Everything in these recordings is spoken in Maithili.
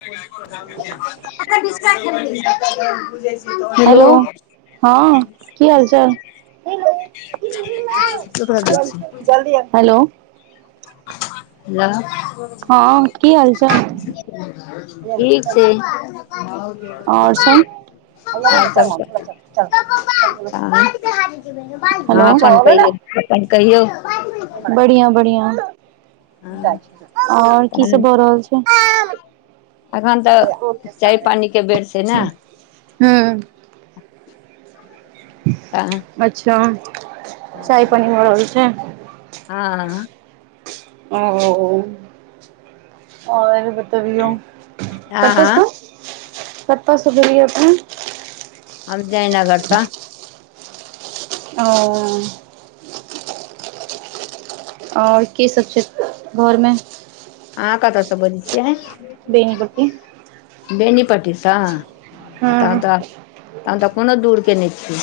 [unintelligible] हेलो हँ की हाल चाल हेलो दै जल्दी हेलो हेलौ हँ ठीक की हाल चाल छै पपा हेहो आओर सब पप्पा हँ अपन कहियौ हेलो अपन कहियौ हँ बढ़िया बढ़िया आओर की तहन सब भऽ रहल छै एखन तऽ चाय पानी के बेर छै न् हू ह अच्छा चाय हँ पानी भऽ रहल छै हँ ओ आ तभियौ हँ कत्तऽ स कत सु बोलियौ अपने हम जयनगर सँ ओ आओर के सब छै घर मे अहाँ कतऽ से बजै छियै बेनिपट्टी बेनीपट्टी स आ हँ तहन तऽ तहन तऽ कोनो दूर के नहि छी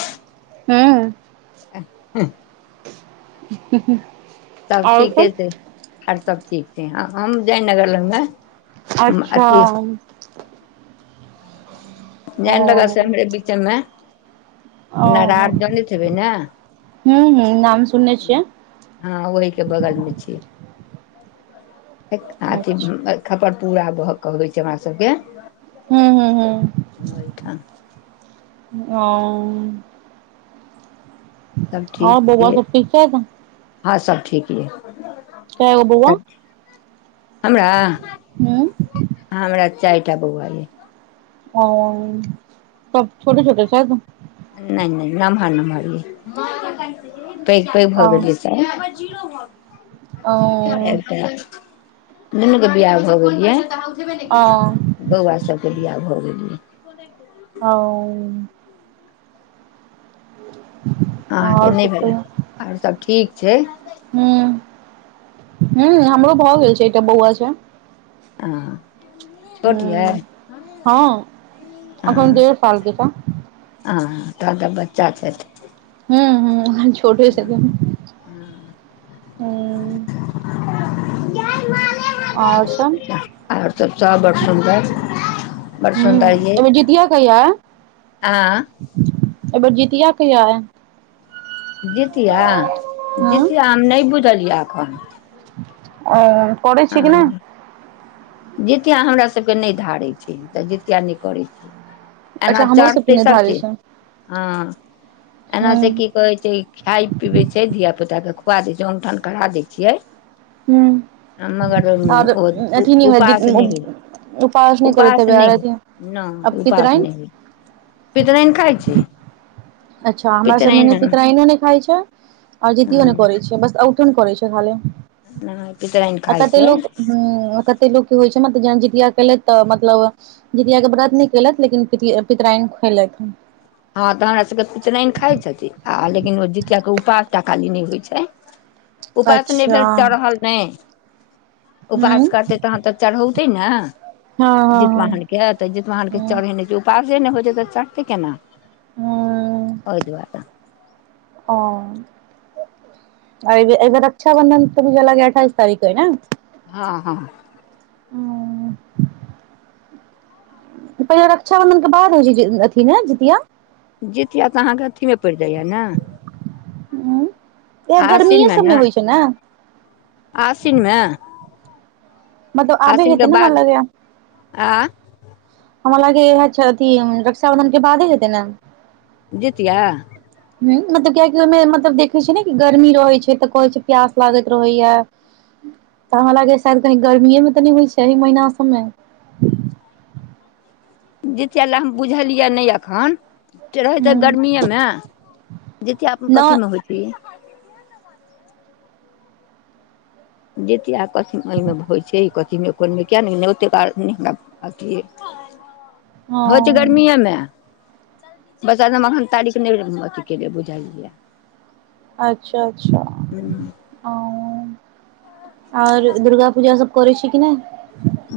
हूंम्म आ [inaudible] [unintelligible] सब ठीके छै आर सब ठीक छैे हम जयनगर लग मे अच्छा जयनगर से ओ एम्हरे बीचे मे ओ हूंम्म हूंम्म नाम सुनने छियै हँ ओहि के बगल मे छियै अथी अच्छा खपरपुरा भऽ कहबै छै हमरा सभ के हूंम्म हूंम्म हूंम्म अइ [unintelligible] ठन ओ सभ ठीक आओर बौआ छियै सब ठीक छैथ हँ सब ठीक ये कै गो बौआ सब ठीक हमरा हूँ हमरा चारि टा बौआ अय ओ सब छोटे छोटे छथि नहि नहि नम्हर नम्हर यै पैघ पैघ भऽ ओ गेलै ओ [unintelligible] दुनू के बियाह भऽ गेलियै ओ बौआ सब के बियाह भऽ गेल यै [unintelligible] ओ [inaudible] अहाँके नहि सब भेल आओर सभ ठीक छै हूंम्म हमरो भऽ गेल छै एकटा बौआ छै हँ छोट यै हूँ हँ अखन देढ़ साल के छै हँ तहन तऽ बच्चा छथि हूंम्म हूंम्म हँ हँ हूँ आओर सब [unintelligible] आओर सभ सभ बड़ सुन्दर बड़ हूंम्म सुन्दर ये अयबेर जितिया कहिया अय आँ अय बेर जीतिया कहिया अय जितिया हूं जितिया हम नहि बुझलिय यै एखन ओ करै छी कि नै हँ जितिया हमरासभके नहि धारैत छै तऽ जितिया नहि करैत छीयै एना अच्छा हमरो सबके चढ़कतै निर्धारित सबचीज छै हँ एना हूं से की कहै छै खाइ पीबै छै धिय पुताके खुआ दै छै ओमठन करा दै छियै हूँ हम मगर होयत जित उपास नै होइ है नै करैत उपास हेबै आर नहि अथी आ नै उपास पितराइन नहि पितरैन खाइ छै अच्छा हमरा सबमे ने पितरायनो नहि खाइ छै आओर जतियो ने करे छै बस ओमठन करै छै खालि पितराइन आ खाइ कते छै लोक हूंम्म कते लोक के होइ छै मतलब जहन जितिया केलथि तऽ मतलब जितिया के व्रत नहि केलथ लेकिन पिट पितरायन खुएलथि हँ तऽ हमरा सबके पितरायान खाय छथिन आ लेकिन जीतिया के उपास टा खाली नहि होइ छै उपास नहि अच्छा भेल चढ़ल नहि हूं हँ उपास करतै तहन तऽ चढ़ौतै ने हँ हँ जितवाहन के तऽ जितवाहन के हूं चढ़ेने छै उपास सेे नहि होइत छै तऽ चढ़तै केना ह ओय दूआरे ओ अय बेर रक्षाबंधन तऽ भी लगैये अठाइस तारीख के हय कि ने हँ हँ हूँ पहिनेे रक्षाबंधन के बाद हय छै अथिन ने जितिया जीतिया तऽ अहाँके अथीमे पड़ि जाइय ने ह इएह गर्मीे सबमे होइ छै न आसिनमे मतलब आबे हेतै ने मन बाद लग आ हमरा लागे अथी रक्षा बंधन के बादे हेतै ने जितिया ह मतलब कियाकि ओहिमे मतलब देखे छै ने कि गर्मी रहे छै तऽ कहे छै प्यास लागैत रहैया अ [unintelligible] तऽ हमरा लागै शायद कही गर्मीए मे तऽ नहि होइ छै एहि महीना सबमे [unintelligible] जितिया लए हम बुझलियै नहि अखन रहैत हूँ गर्मीेए मे जितिया न कथी मे होइत छै जितियाक कथी ओमे होइ छै ई कथीमे कोनमे किएक नहि नहि ओतेक नहि हमरा अथइ होय छै हँ गर्मिएमे बस आधमे अन तारीख नहि अथ के लि बुझलियै अच्छा अच्छा आओर दुर्गा पूजा सब करै छी कि ना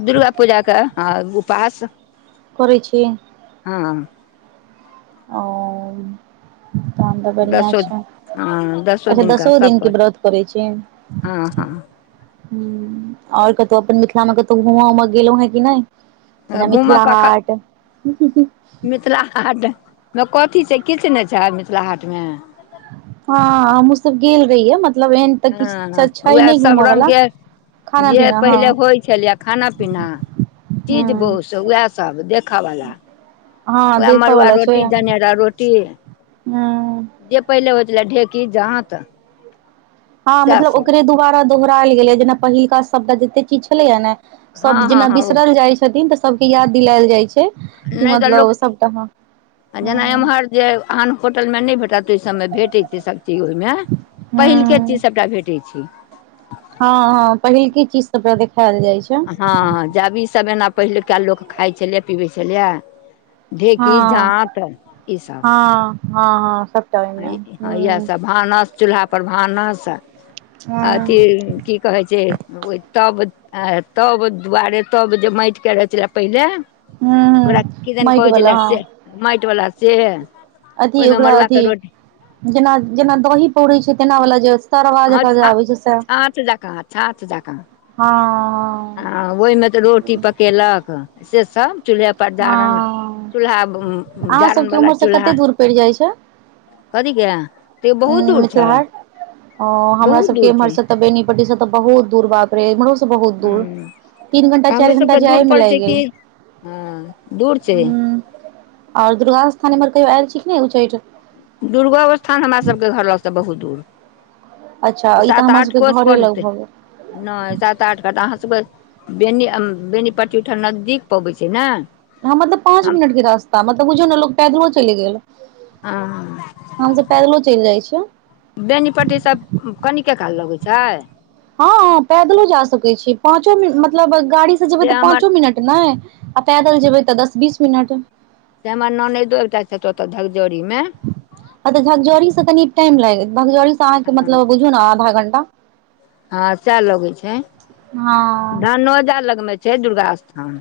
दुर्गा पूजाके हँ उपास करै छी हँ ह तहन तऽ बढ़िआँ दसो छै हँ अच्छा दिनका दसो सभपर दिनके व्रत करै छी हँ हँ ह आओर कतहु अपन मिथिला मे कतहु घुमा उम गेलहुं हें कि नहि जेना घूमऽ मिथिला कखन हाट मिथिला हाट मे कथी छै किछु नहि छै मिथिला हाटमे हँ हमहुँ सब गेल रहियै मतलब एहन तऽ किछु हँ छै उएह नहि सभ घूमयवला रङ्गके जे पहिले होय छलै खाना पीना चीज हूँ बोस उएह सब देखऽवला हँ उह देखऽ मड़ुआ वाला छै रोटी देने रह रोटी हूँ जे पहिले होय छलै ढेकी जात हँ मतलब ओकरे दुबारा दोहराएल गेल जेना पहिलका शद जते चीज छले हा ने सभ हँ हँ जेना हँ ओ बिसरल जाय छथिन त सभके याद दिलायल जाइ छै क नहि तऽ मतलब लोक सबटा ह आ जेना ह एम्हर जे आन होटल मे नहि भेटत त इ सबमे भैटे छ ओहिमे पहिलके चीज हँ सबटा भेटै छै हँ हँ पहिलके चीज सबटा देखायल जाय छै हँ जब ई सब एना पहिलुका लोक खाय छलियै पीबै छलियै हँ ढ़ेकी जांत ई सब हँ हँ हँ सबटा ओहिमे ह इएहसभ भानस चूल्हा पर भानस हँ अथी की कहै छै ओहि तब तब दुआरे तब जे माटिके रहै छलै पहिले हूँ ओकरा हूँ किदन माटि कहै वाला छैले से हँ माटि वला सेह अथी ओकरा अथी जेना जेना दही पौरै छै तेना वाला जे तरवा हँ जकाँ जे आबै छौ सैह छाँछ जकाँ ह ओहिमे तऽ रोटी पकेलक से सब चूल्हे हँ पजारन हँ चूल्हा अहाँ जारन सबके बाला उम्हर से चूल्हा कते दूर पड़ि जाइ छै कथी के तयो बहुत दूर छै अ हमरा बहुत सब के दूर इम्हर छै से त बेनी पटी से तऽ बहुत दूर बाग इमरो सँ बहुत हँ दूर तीन घंटा तऽ हमरो चार सबके घंटा जाई दूर मे पड़ै लागि छै कि गेल हँ दूर छै और दुर्गा स्थान हमर कहियो आयल छी कि ने उच्चैठ दुर्गोस्थान हमरा सबके घर लगसँ बहुत दूर अच्छा ई तऽ सात हमरा आठ सबके कोष घरे लग पड़तै भऽ गेल नहि सात आठ कत अहाँ सबके बेनी बेनीपट्टी ओहिठाम नजदीक पबै छै ने ह मतलब पाँच हम मिनट के रास्ता मतलब बुझियौ ने लोक पैदलो चलि गेल आ हमसब पैदलो चलि जाइ छियै बेनीपट्टी सब कनिके काल लगै छै हँ पैदलो जा सकै छी पाँचो मिन मतलब गाड़ीसँ जेबै से तऽ हमर पाँचो मिनट नै आ पैदल जेबै तऽ दस बीस मिनट से हमर नन्नैदो एकटा छै ओतऽ धकजौड़ीमे अ त झकजौरी से कनी टाइम लाग झकजौरीसँ अहाँके मतलब बुझयो ने आधा घंटा हँं सएह लगे छै हँ धनोजा लगमे छै दुर्गा स्थान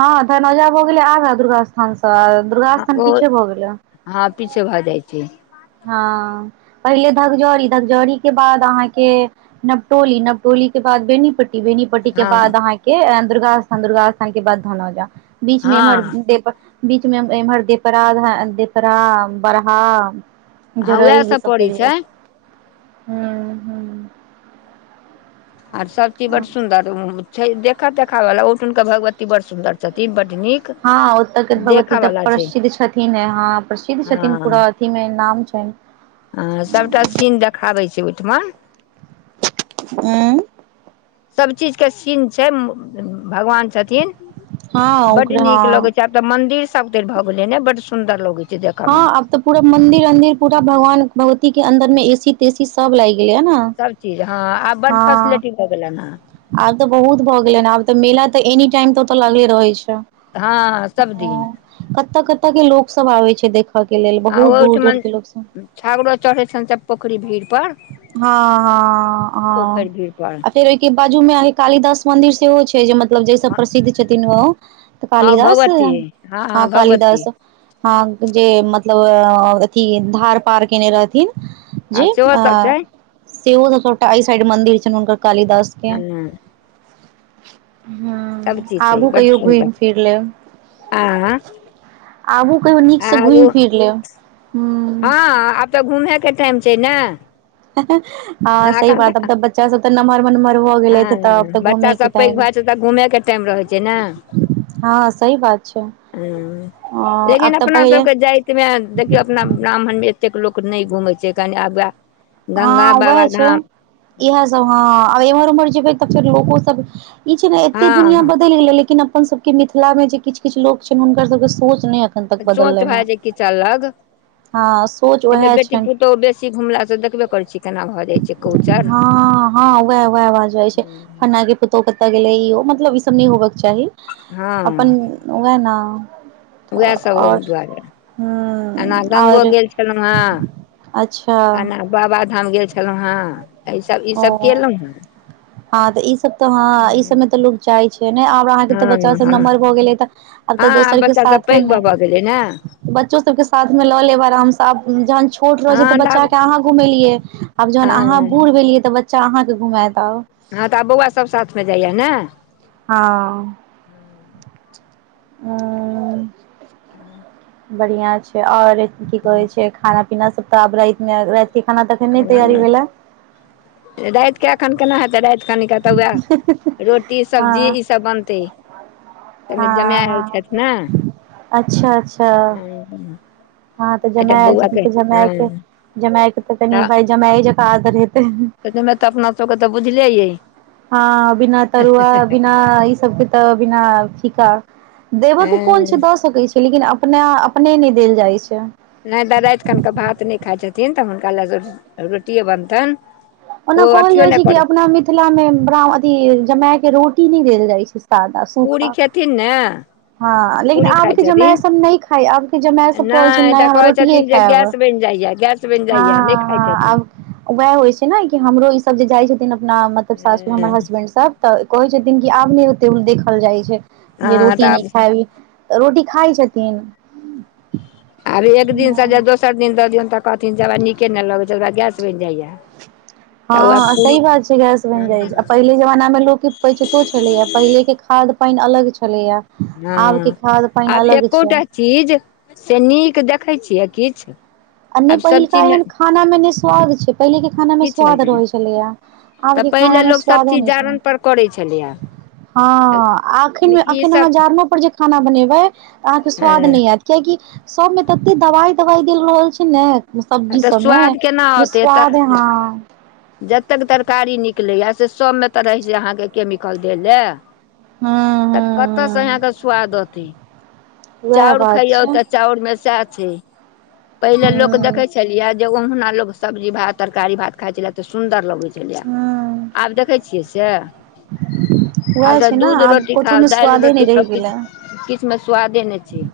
हँ धनौजा भऽ गेले आगा दुर्गा स्थान से आ दुर्गा स्थान ओ पीछे भऽ गेले हँ पीछे भऽ जाइ छै हँ पहिले धकजौरी धकजौरी के बाद अहाँके नबटोली नबटोली के बाद बेनीपट्टी बेनी पट्टी के हँ बाद अहाँ के दुर्गा स्थान दुर्गा स्थान के बाद धनौजा बीच मे इम्हर हँ दे बीच मे इम्हर देपरा देपरा बड़हा हँ उएह जरैल ई सब सभ पड़ै पड़ि जाइ छै ह ह आर सब चीज बड़ आ सुन्दर छै देखत देखावला ओहठुमक भगवती बड़ सुन्दर छथिन बड नीक हँ ओत के भगवती देखऽ त वाला छै प्रसिद्ध छथिन ह हँ प्रसिद्ध छथिन पूरा अथीमे नाम छै ह सबटा सीन देखाबे छै ओहिठमा अम्ह सब चीज के सीन छै भगवान छथिन हँ बड ओकरे नीक लगै हँ छै तऽ मंदिर सब तरि भऽ गेले ने बड सुंदर लगै हँ आब त पूरा मंदिर अंदिर पूरा भगवान भगवती के अंन्दर मे ए सी तेसी सब लागि गेले ना सबचीज हँ आब बड्ड फैसिलिटी भऽ गेलै ना आब त बहुत भ गेले ह आब त मेला तऽ एनी टाइम तऽ ओतऽ लगले रहय छै हँ हँ सबदिन कत्त कत्त के लोक सब आबै छै देख के लेल आ बहुत दूर दूर ओहिठमन के लोक सब छागड़ो चढ़ै छनि सभ पोखरि भीड़ पर हँ हँ हँ भीड़पर आ फेर ओइ के बाजू में अइ कालिदास मंदिर सेहो छै जे मत मतलब जैस हँ प्रसिद्ध छथिन ओ तऽ हँ कालिदास भगवती हँ कालिदास भगवती हँ जे मतलब अथी धार पार केने रहथिन आ जे ओ सेहोसभ छै सेहो सब सबटा अई साइड मंदिर छनि हुनकर कालिदास ह ह सभचीज छै आबू बड्ड कहियो घुमि सुन्दर फिर लेब आँ आबू कहियौ नीकसँ घुमि आगू फिर लेब ह्म हँ आब तऽ घूमैके टाइम छै ने हँ सही बात अब तऽ बच्चा सब तऽ नम्हर नम्हर नम्हर भ गेले त आब हँ तऽ घूमे के बच्चासभ पैघ टाइम भए छै तऽ घूमेके टाइम रहैत छै ने हँ सही बात छै हँ हँ आब लेकिन तऽ अपना पहिले सबके जातिमे देखियौ अपना ब्राह्मणमे एतेक लोक नहि घूमैत छै कनि आब उएह हँ उएह छै इएह सब हँ आ एम्हर उम्हर जेबै तऽ फेर लोको सब ई छ ने एते दुनिया हँ बदलि गेले लेकिन अपन सब के मिथिला मे जे किछ किछ लोग छैन हुनकर सब के सोच नै अखन तक सोच बदलनि है भए जाइ किछु अलग हँ सोच वएह छनि से घुमला स देखबे करै छी केना भऽ जा हँ हँ उएह वएह भ जाइ छै फल्ना के पुतोहु कतऽ गेलै ईहो मतलब ई सब नहि होबक चाही अपन हँ वएह न उएह तऽ सब ओहि और दुआरे एना ह गंगो और गेल छलहुँ अच्छा बाबा धाम गेल छलहुँ हें अ ई सब ई सब ओ केलहुॅं हें हँ तऽ ई सब तऽ हँ ई सबमे तऽ लोग जाइ छै ने और अहाँके तऽ बच्चा हँ सब हँ नम्हर भऽ गेलै तऽ आब तऽ हँ दोसर के बच्चा सब साथो पैघ भऽ नै भऽ गेलै ने बच्चो सभके साथमे लऽ लेब आरामसँ आब जहन छोट रहै छै तऽ हँ आब बच्चाके अहाँ घुमेलियै आब जहन अहाँ हँ बूढ़ भेलियै तऽ बच्चा अहाँके घुमायत आब हँ तऽ आब बौआ सब साथमे जाइया ने हँ हं बढ़िआ छै और की कहे छै खाना पीना सब तऽ आब रातिमे राति के खाना तऽ अखन नहि तैयारी भेल या राति के एखन केना हेतै राति कनि क तऽ वएह रोटी हँ सब्जी ईसभ बनतै ताइमे जमैय हँ आइल हँ छैथ ने अच्छा ह [inaudible] हँ तऽ जमैय आयल छथिन तऽ जमैयके जमैयके तऽ कनि भाई जमैयै जेका आदर हेतै तैमे तऽ अपना सबके तऽ बुझले यै हँ बिना तरुआ बिना ई सबके तऽ बिना फीका देबय के कोन छै हँ दऽ सकैत छै लेकिन अपना अपने नहि देल जाइत छै नहि दाई राति खनक कऽ भात नहि खाइ छथिन तऽ हुनका लए रोटिए बनतनि ओना ओ कहल अथियो जाइ नहि छै कि करै अपना मिथिला मे ब्राम्हण अथि जमैय के रोटी नहि देल जाइ छै सादा पूरी सुखा खेथिन ने हँ लेकिन पूरी खाइ आबके जमैय छथिन सभ नहि खाइ आबके जमैय सभ कहै छैनि नहि तऽ हम कहै रोटिए छथिन जे खायब हँ गैस बनि जाइए गैस बनि जाइए नहि खाइ हँ छथिन आब वैहय होइ छै ने कि हमरो ई सब जे जाइ छथिन अपना मतलब सासुर हमर हँ हसबैंड सब तऽ कहै छथिन कि आब नहि ओते देखल जाइ छै जे हँ रोटी नहि तब खायब रोटी खाइ छथिन आब एक दिनसँ जे हँ दोसर दिन दऽ दियौन तऽ कहथिन जे हमरा नीके नहि लगैत छै‌ हमरा गैस बनि जाइए तऽ ओ हँ पूरी सही बात छै गैस बनि जाइ छै पहिले जमाना में लोकोके पचतो छलेया पहिले के खाद पानि अलग छलेया आब के हँ खाद पानि आब अलग छै एकोटा चीज से नीक देखैत छियै किछु आ नहि आब सभ पहिलका चीजमे एहन खाना मे ने स्वाद छै पहिले के खाना मे किछुमे स्वाद नहि रहै छलैया आब तऽ के पहिले खाना मे लोक सभ स्वादो चीज नहि छै जारनि पर करै छलैए हँ अखन मे अखन अहाँ ईसभ जारनो पर जे खाना बनेबै अहाँके स्वाद हँ नहि आयत किया कि सब मे तते दवाई तवाई देल रहल छै ने सब्जी तऽ सबमे स्वाद केना जे औतै तऽ स्वाद ह हा जतेक तरकारी निकलैया से सभमे तऽ रहै छै अहाँके केमिकल दै ल हूँ तऽ हूँ कतऽसँ हूँ अहाँके स्वाद एतय उएह चाउर बात खइयौ छै तऽ चाउर मे सएह छै पहिले लोक हूँ देखे छलियए जे ओहुना लोग सब्जी भात तरकारी भात खाइ छलए तऽ सुन्दर लगैत छलै ह आब देखैत छियै से वएह आब छै ने दूध आब रोटी कथहु खाउ मे दालि स्वादे रोटी नहि रहि खाउ गेलै कि स्वादे नहि छै